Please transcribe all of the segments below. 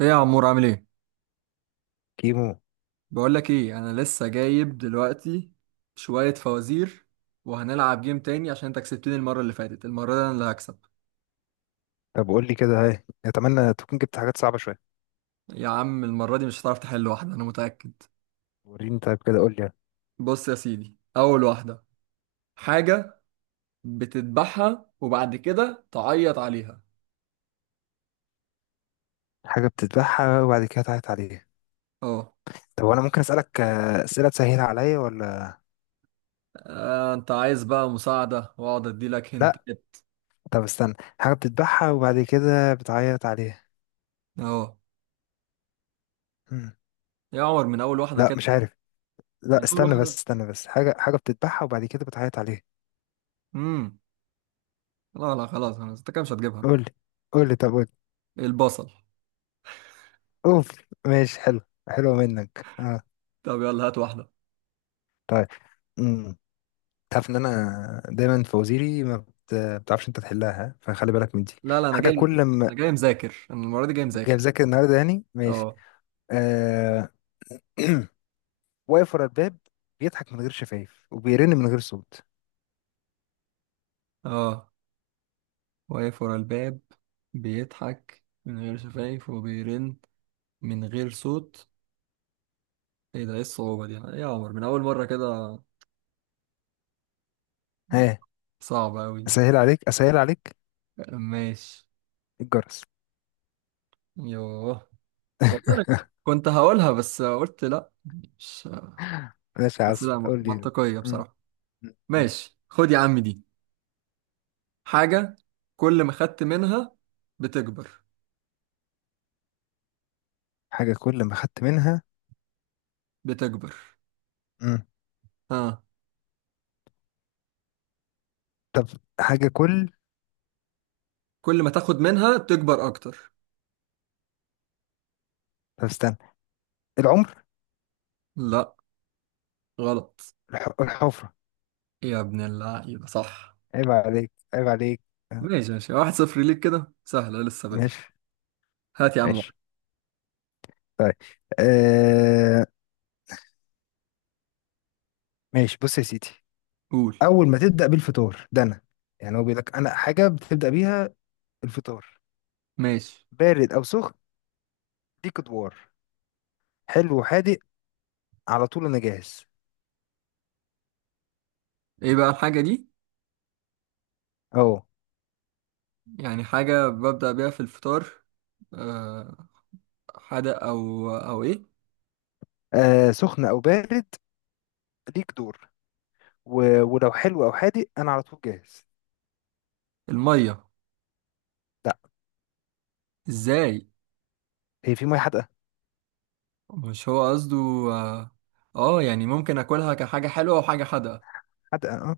ايه يا عمور عامل ايه؟ كيمو. بقول لك ايه، انا لسه جايب دلوقتي شوية فوازير وهنلعب جيم تاني عشان انت كسبتني المرة اللي فاتت، المرة دي انا اللي هكسب. طب قول لي كده، هاي اتمنى تكون جبت حاجات صعبه شويه. يا عم المرة دي مش هتعرف تحل واحدة انا متأكد. وريني طيب كده قول لي يعني. بص يا سيدي اول واحدة: حاجة بتذبحها وبعد كده تعيط عليها. حاجه بتذبحها وبعد كده تعيط عليها؟ اه. طب وانا ممكن اسالك اسئله تسهل عليا ولا انت عايز بقى مساعدة واقعد اديلك لا؟ هنتات؟ طب استنى. حاجه بتذبحها وبعد كده بتعيط عليها. اه. مم. يا عمر من اول واحدة لا كده؟ مش عارف. لا من اول استنى واحدة. بس، استنى بس، حاجه، بتذبحها وبعد كده بتعيط عليها. امم لا لا، خلاص خلاص، انت كده مش هتجيبها. قول لي، قول لي، طب قول لي. البصل. اوف. ماشي حلو، حلوه منك، اه. طب يلا هات واحدة. طيب. امم، تعرف ان انا دايما فوازيري ما بتعرفش انت تحلها، ها؟ فخلي بالك من دي. لا لا انا حاجه جاي، كل ما. انا جاي مذاكر، انا المره دي جاي اوكي، مذاكر. مذاكر النهارده يعني، ماشي. اه. آه... واقف ورا الباب، بيضحك من غير شفايف وبيرن من غير صوت. اه. واقف ورا الباب، بيضحك من غير شفايف وبيرن من غير صوت. ايه ده؟ ايه الصعوبه دي؟ ايه يا عمر من اول مره كده؟ لا، ها؟ صعبه قوي دي. اسهل عليك، اسهل عليك. ماشي. الجرس. يوه، والله أنا كنت هقولها بس قلت لا، مش، ماشي يا بس عسل، لا قول لي. منطقيه م- بصراحه. م- م. ماشي خد يا عم دي: حاجه كل ما خدت منها بتكبر. حاجة كل ما خدت منها. بتكبر. م. ها. طب. حاجة كل. كل ما تاخد منها تكبر اكتر. طب استنى، العمر. لا، غلط. الحفرة. يا ابن اللعيبة صح. عيب عليك، عيب عليك. آه، ماشي ماشي، واحد صفر ليك، كده سهلة لسه بدري. ماشي هات يا عم ماشي. واحد. طيب. آه... ماشي، بص يا سيدي. قول. أول ما تبدأ بالفطار ده، أنا يعني هو بيقول لك أنا حاجة بتبدأ بيها الفطار، ماشي. بارد او سخن، دي ادوار، حلو وحادق، على طول انا جاهز. ايه بقى الحاجة دي؟ اهو. يعني حاجة ببدأ بيها في الفطار؟ أه. حدق أو أو إيه؟ آه، سخن او بارد، ليك دور، ولو حلو او حادق انا على طول جاهز. المية؟ لا، إزاي؟ هي في ميه حادقه؟ مش هو قصده. آه، آه يعني ممكن أكلها كحاجة حلوة وحاجة حادقة. حادقه اه.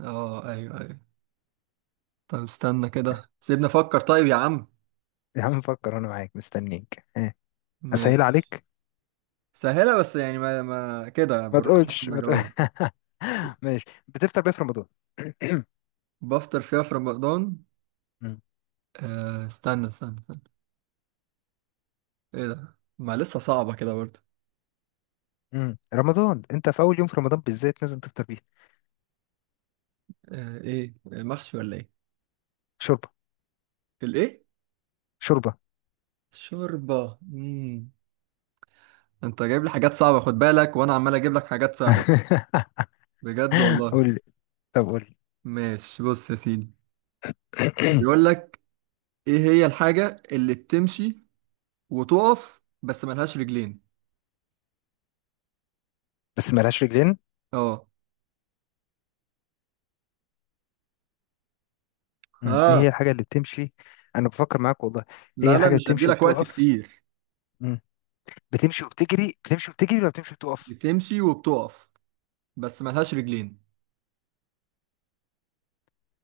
آه أيوه أيوه. طب استنى كده سيبنا أفكر، طيب يا عم. يا عم فكر، انا معاك مستنيك آه. ماشي، اسهل عليك. سهلة، بس يعني ما كده ما بالراحة تقولش، عشان ما تقول... أجاوبها. ماشي، بتفطر بيه في رمضان. بفطر فيها في رمضان. مم. آه استنى استنى استنى. ايه ده ما لسه صعبة كده برضه. رمضان، انت في اول يوم في رمضان بالذات لازم تفطر بيه. آه ايه، محشي ولا ايه؟ شوربه. الايه؟ شوربه. شوربة. انت جايب لي حاجات صعبة خد بالك، وانا عمال اجيب لك حاجات سهلة، بجد والله. قول لي، طب قول ماشي بص يا سيدي، لي. بيقول لك ايه هي الحاجة اللي بتمشي وتقف بس ملهاش رجلين. بس ملهاش رجلين. اه. مم. ايه اه. هي الحاجة اللي بتمشي؟ انا بفكر معاك والله. ايه هي لا لا الحاجة اللي مش هدي بتمشي لك وقت وبتقف؟ كتير. مم. بتمشي وبتجري، بتمشي وبتجري ولا بتمشي وبتقف؟ بتمشي وبتقف بس ملهاش رجلين.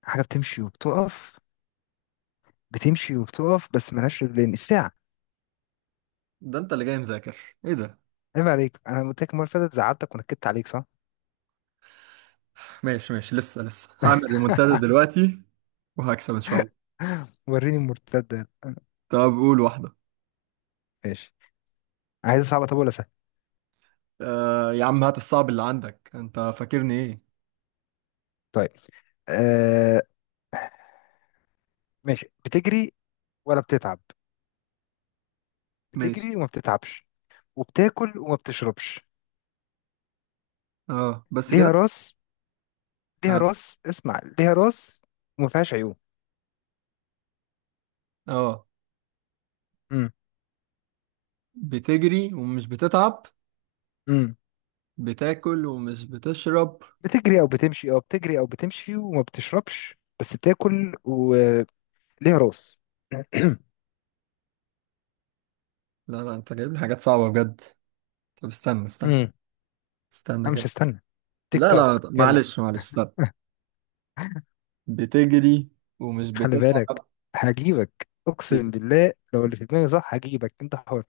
حاجة بتمشي وبتقف، بتمشي وبتقف بس ملهاش رجلين. الساعة. ده انت اللي جاي مذاكر؟ ايه ده؟ عيب عليك، انا قلت لك المرة اللي فاتت زعلتك ونكدت عليك، صح؟ ماشي ماشي لسه، لسه هعمل ريمونتادا دلوقتي وهكسب ان شاء الله. وريني المرتدة. طب قول واحدة. ماشي، عايز صعبة طب ولا سهل؟ آه يا عم هات الصعب اللي عندك، انت فاكرني ايه؟ طيب. آه. ماشي، بتجري ولا بتتعب؟ ماشي. بتجري وما بتتعبش، وبتاكل وما بتشربش، اه بس ليها كده؟ راس، ليها اه. راس، اسمع، ليها راس وما فيهاش عيون. اه. بتجري ومش بتتعب، امم. بتاكل ومش بتشرب. بتجري او بتمشي، اه بتجري او بتمشي وما بتشربش بس بتاكل، وليها راس. لا لا انت جايب لي حاجات صعبة بجد. طب استنى استنى، امم. استنى انا مش كده. هستنى، تيك لا لا توك طب يلا. معلش معلش استنى. بتجري ومش خلي بالك، بتتعب. هجيبك ب... اقسم بالله، لو اللي في دماغي صح هجيبك، انت حر.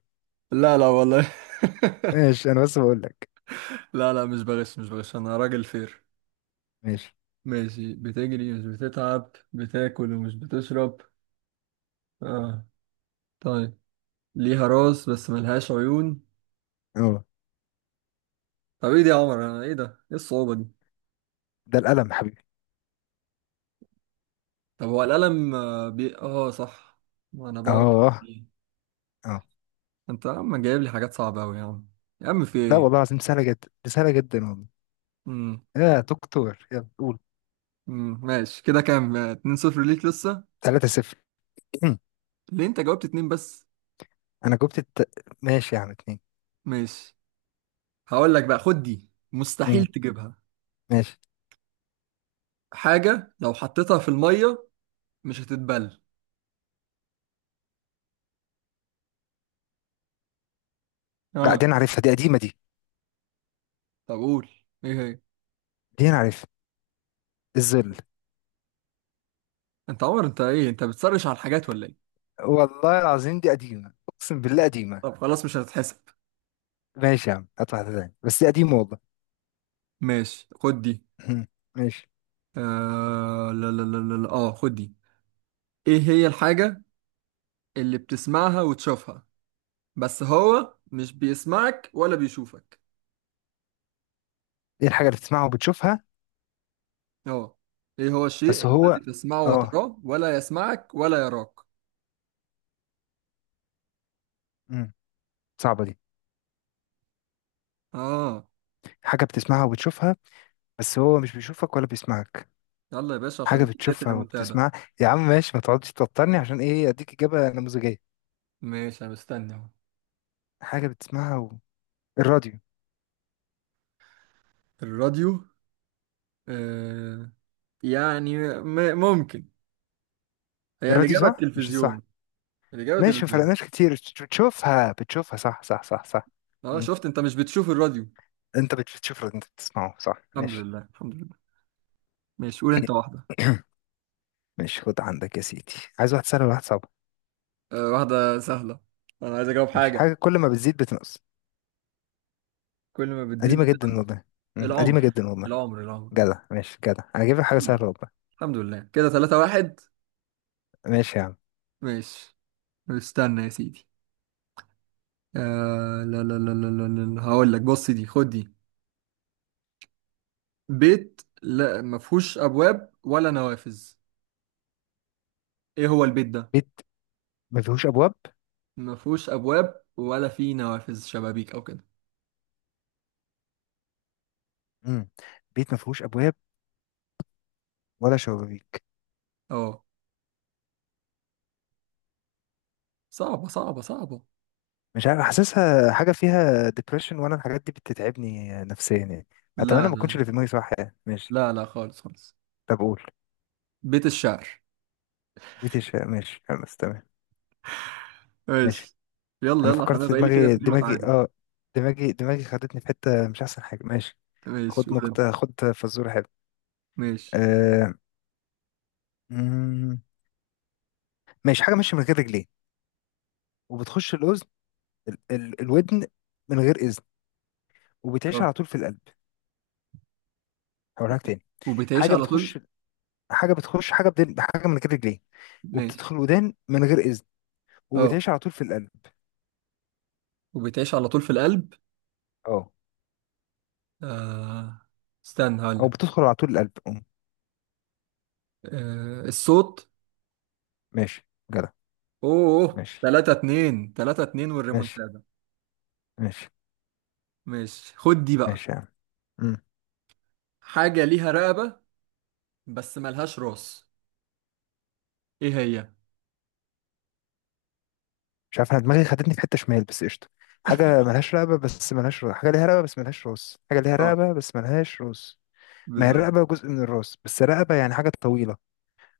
لا لا والله. ماشي انا بس بقول لك. لا لا مش بغش مش بغش، انا راجل فير. ماشي. ماشي، بتجري مش بتتعب، بتاكل ومش بتشرب. اه. طيب ليها راس بس ملهاش عيون. اه، طب ايه دي يا عمر؟ انا ايه ده؟ ايه الصعوبة دي؟ ده القلم حبيبي. طب هو القلم، اه صح، ما انا بقعد أكتب اه، فيه. اه. انت يا عم جايب لي حاجات صعبة اوي يا عم، يا عم في لا والله ايه؟ العظيم سهله جدا، دي سهله جدا والله. امم يا دكتور يلا قول. ماشي كده كام؟ 2-0 ليك لسه. 3-0. ليه انت جاوبت اتنين بس؟ انا جبت الت... ماشي يا عم، اتنين. ماشي. هقول لك بقى خد دي، مستحيل مم. تجيبها: ماشي. حاجة لو حطيتها في المية مش هتتبل. لا، اه. دي انا عارفها، دي قديمه دي، طب قول ايه هي. دي انا عارفها. الذل. انت عمر انت ايه، انت بتسرش على الحاجات ولا ايه؟ والله العظيم دي قديمة، أقسم بالله قديمة. طب خلاص مش هتتحسب. ماشي يا عم، هات واحدة تاني بس دي قديمة والله. ماشي خد دي. مم. ماشي. آه لا لا لا لا لا. اه خد دي: ايه هي الحاجة اللي بتسمعها وتشوفها بس هو مش بيسمعك ولا بيشوفك. إيه الحاجة اللي بتسمعها وبتشوفها اه. ايه هو الشيء بس هو؟ الذي تسمعه آه. وتراه ولا يسمعك ولا يراك. مم. صعبة دي. اه. حاجة بتسمعها وبتشوفها بس هو مش بيشوفك ولا بيسمعك. يلا يا باشا حاجة عشان دي بداية بتشوفها الريمونتادا. وبتسمعها. يا عم ماشي، ما تقعدش توترني عشان إيه، أديك إجابة نموذجية. ماشي انا مستني اهو. حاجة بتسمعها الراديو. الراديو. آه. يعني ممكن هي الراديو الإجابة صح مش الصح؟ التلفزيون. الإجابة ماشي، ما التلفزيون. فرقناش كتير، بتشوفها، بتشوفها، صح صح صح صح. اه مم. شفت، انت مش بتشوف الراديو. أنت بتشوف الراديو، أنت بتسمعه، صح؟ الحمد ماشي. لله الحمد لله. ماشي قول انت واحدة. ماشي، خد عندك يا سيدي. عايز واحد سهل ولا واحد صعب؟ أه واحدة سهلة، انا عايز اجاوب ماشي. حاجة. حاجة كل ما بتزيد بتنقص. كل ما بتزيد قديمة جدا بتنقص. والله. مم، قديمة العمر. جدا والله. العمر العمر. جدع، ماشي جدع، انا جايب لك حاجة الحمد لله، سهلة والله. الحمد لله، كده 3 واحد. ماشي يا عم. ماشي. استنى يا سيدي. أه لا لا لا لا لا لا هقول لك، بص دي خد دي: بيت لا ما فيهوش ابواب ولا نوافذ، ايه هو البيت ده؟ بيت ما فيهوش ابواب. ما فيهوش ابواب ولا فيه نوافذ شبابيك او كده. مم. بيت ما فيهوش ابواب ولا شبابيك. اه. صعبة صعبة صعبة. مش عارف، حاسسها حاجة فيها ديبريشن وانا الحاجات دي بتتعبني نفسيا يعني. اتمنى لا ما اكونش لا اللي في دماغي صح يعني، ماشي. خالص خالص. طب قول. بيت الشعر. بيت الشعر. ماشي خلاص، تمام. ماشي. ماشي. يلا انا يلا عشان فكرت انا في بقالي كده دماغي، اتنين واتعادل. اه، دماغي خدتني في حتة مش احسن حاجة. ماشي، ماشي خد قول انت. نكتة، خد فزورة حلوة. ماشي. آه. مم، ماشي. حاجة ماشية من غير رجلين، وبتخش الأذن، ال ال الودن، من غير إذن، وبتعيش اه. على طول في القلب. هقولها لك تاني. وبتعيش حاجة على طول. بتخش حاجة بتخش، حاجة بدل حاجة، من غير رجلين، ماشي. وبتدخل الودان من غير إذن، اه. وبتعيش على طول في القلب. وبتعيش على طول في القلب. اه. آه. استنى هقول أو لك. بتدخل على طول القلب. أم، آه. الصوت. ماشي، جدع. اوه ماشي 3 2 3 2 ماشي. والريمونتادا. ماشي ماشي خد دي بقى: ماشي يا عم. حاجة ليها رقبة بس ملهاش راس، ايه هي؟ مش عارف، انا دماغي خدتني في حته شمال، بس قشطه. حاجه ملهاش رقبه بس ملهاش راس، حاجه ليها رقبه بس ملهاش راس، حاجه ليها اه رقبه بس ملهاش راس. ما هي بالظبط. الرقبه جزء من الراس، بس رقبه يعني حاجه طويله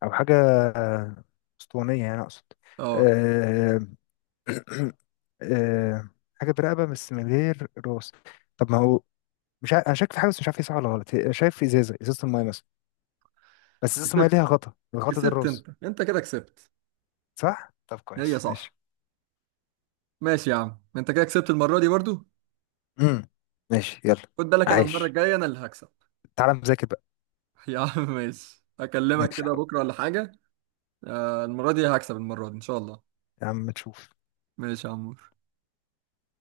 او حاجه آه، اسطوانيه يعني اقصد. اه أه... أه... حاجه برقبه بس من غير راس. طب ما هو مش عارف، انا شاك في حاجه بس مش عارف هي صح ولا غلط، شايف في ازازه، ازازه المايه مثلا، بس ازازه المايه ليها كسبت، غطا، الغطا ده كسبت، الراس. انت انت كده كسبت. صح؟ طب هي كويس، صح. ماشي. ماشي يا عم انت كده كسبت المرة دي برضو. امم. ماشي يلا. خد بالك انا المره عايش؟ الجايه انا اللي هكسب. تعالى مذاكر بقى. يا عم ماشي اكلمك ماشي كده بكره ولا حاجه. المره دي هكسب، المره دي ان شاء الله. يا عم، تشوف. ماشي يا عمور.